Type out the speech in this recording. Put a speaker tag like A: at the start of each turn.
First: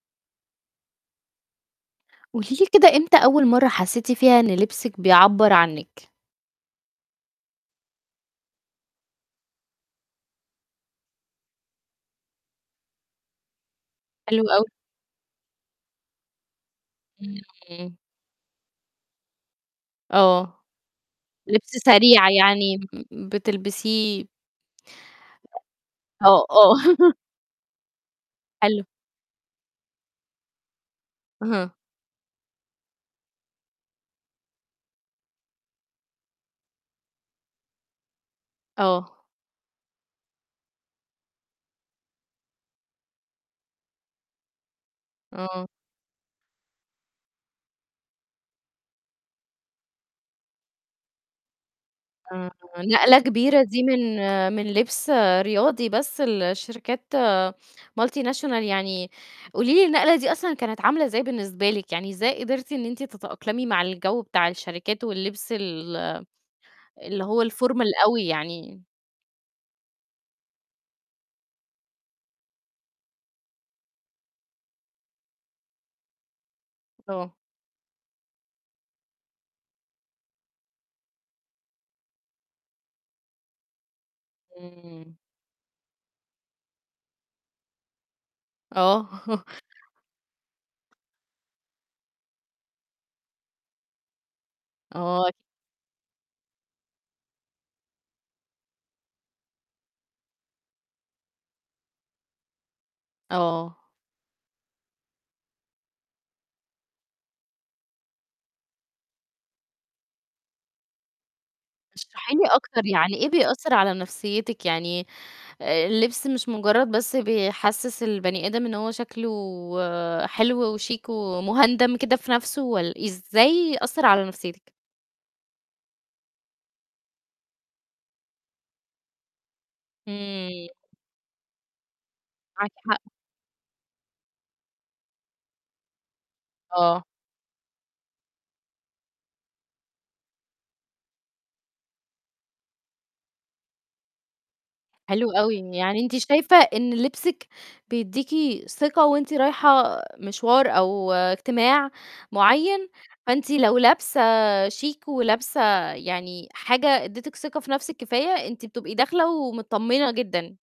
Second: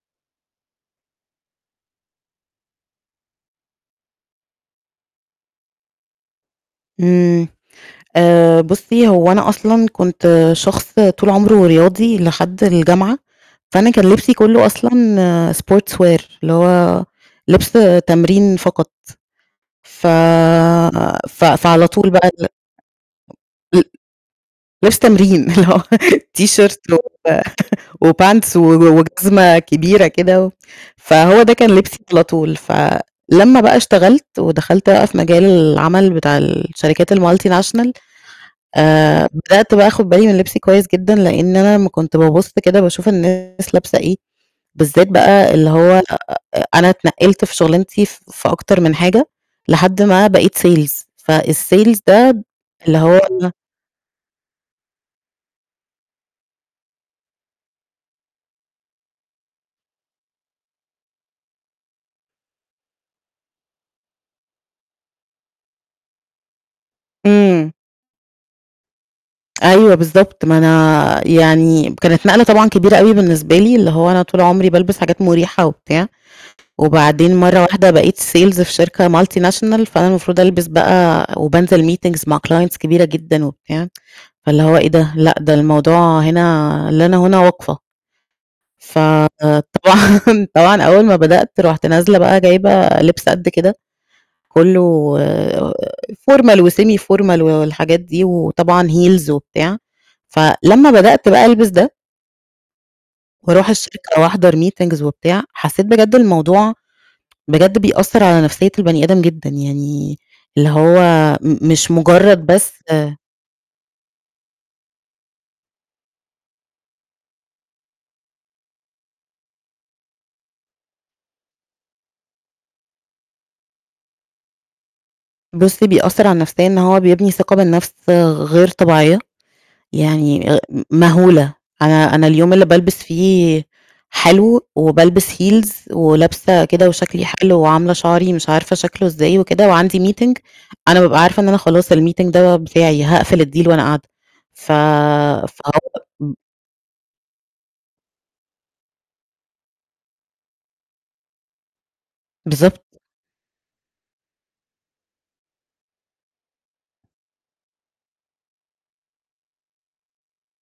A: قولي لي كده إمتى أول مرّة حسيتِ فيها إن لبسِك بيعبر عنِك؟
B: امم، آآ بُصّي هو أنا أصلًا كنت شخص طول عمره رياضي لحد الجامعة، فأنا كان لبسي
A: حلو أوي.
B: كلّه أصلًا sportswear، اللي هو لِبس
A: امم.
B: تمرين فقط. ف
A: آه.
B: ف
A: لِبس
B: فعلى طول بقى
A: سريع
B: ال
A: يعني م
B: ل
A: بتلبسيه
B: لبس تمرين اللي هو
A: [unintelligible] آه، آه.
B: تيشيرت و وpants و
A: حلو.
B: و وجزمة كبيرة كده و فهو ده كان
A: أها.
B: لبسي على طول. فلمّا بقى اشتغلت ودخلت بقى في مجال العمل بتاع الشركات الmultinational،
A: آه.
B: آآ بدأت بقى آخد بالي من لِبسي كويس جدًا لأن أنا أمّا كنت بابُص كده باشوف الناس لابسة إيه، بالذات بقى
A: آه.
B: اللي هو آآ أنا اتنقِّلت في شغلانتي ف في أكتر من حاجة لحد ما بقيت sales. فالsales ده
A: آآ،
B: اللي
A: نقلة
B: هو
A: كبيرة دي من من لِبس رياضي بس لشركات multinational يعني. قولي لي النقلة دي أصلًا كانت عاملة إزاي بالنسبة لِك؟ يعني إزاي قدرتِ إن أنتِ تتأقلمي مع الجو بتاع الشركات واللبس ال اللي هو
B: امم.
A: الformal أوي يعني؟
B: أيوه بالضبط، ما أنا يعني كانت نقلة طبعًا كبيرة أوي بالنسبة لي، اللي هو أنا طول عمري بالبس حاجات مُريحة وبتاع.
A: آه.
B: وبعدين مرّة واحدة بقيت sales في شركة multinational فأنا المفروض ألبس بقى وبانزل meetings مع clients كبيرة جدًا وبتاع، فاللي هو إيه ده؟
A: امم.
B: لأ، ده الموضوع هنا لنا هنا وقفة.
A: آه.
B: فطبعًا طبعًا أول ما بدأت رُحت نازلة بقى جايبة لِبس قد كده، كلّه
A: آه.
B: formal وsemi-formal و والحاجات دي وطبعًا heels وبتاع. فلمّا بدأت بقى ألبس ده وأروح
A: آه.
B: الشركة وأحضر meetings وبتاع، حسيت بجد الموضوع بجد بيأثر على نفسية البني آدم جدًا، يعني اللي هو م مش
A: اشرحي لي
B: مجرد بس
A: أكتر، يعني إيه بيأثر على نفسيتِك؟ يعني آآ، اللبس مش مجرد بس بيحسس البني آدم إن هو شكله حلو وشيك ومهُندَم كده في نفسه، والّ– إزاي أثّر على نفسيتِك؟
B: بُصّي، بيأثر على النفسية إن هو بيبني ثقة بالنفس غ غير طبيعية، يعني آآ
A: امم.
B: م مهولة. أنا أنا اليوم اللي
A: معاكِ
B: بالبس
A: حق.
B: فيه حلو وبالبس heels ولابسة كده
A: آه.
B: وشكلي حلو وعاملة شعري مش عارفة شكله إزاي وكده، وعندي meeting، أنا بابقى عارفة إن أنا خلاص الmeeting ده بتاعي، هاقفل الdeal وأنا قاعدة. ف
A: حلو أوي،
B: فهو
A: يعني أنتِ
B: م
A: شايفة إن لبسِك بيدّيكِ ثقة وأنتِ رايحة مشوار أو اجتماع معيّن،
B: بالضبط.
A: فأنتِ لو لابسة شيك ولابسة يعني حاجة ادّتِك ثقة في نفسِك كفاية، أنتِ بتبقي داخلة ومتطمنة جدًا.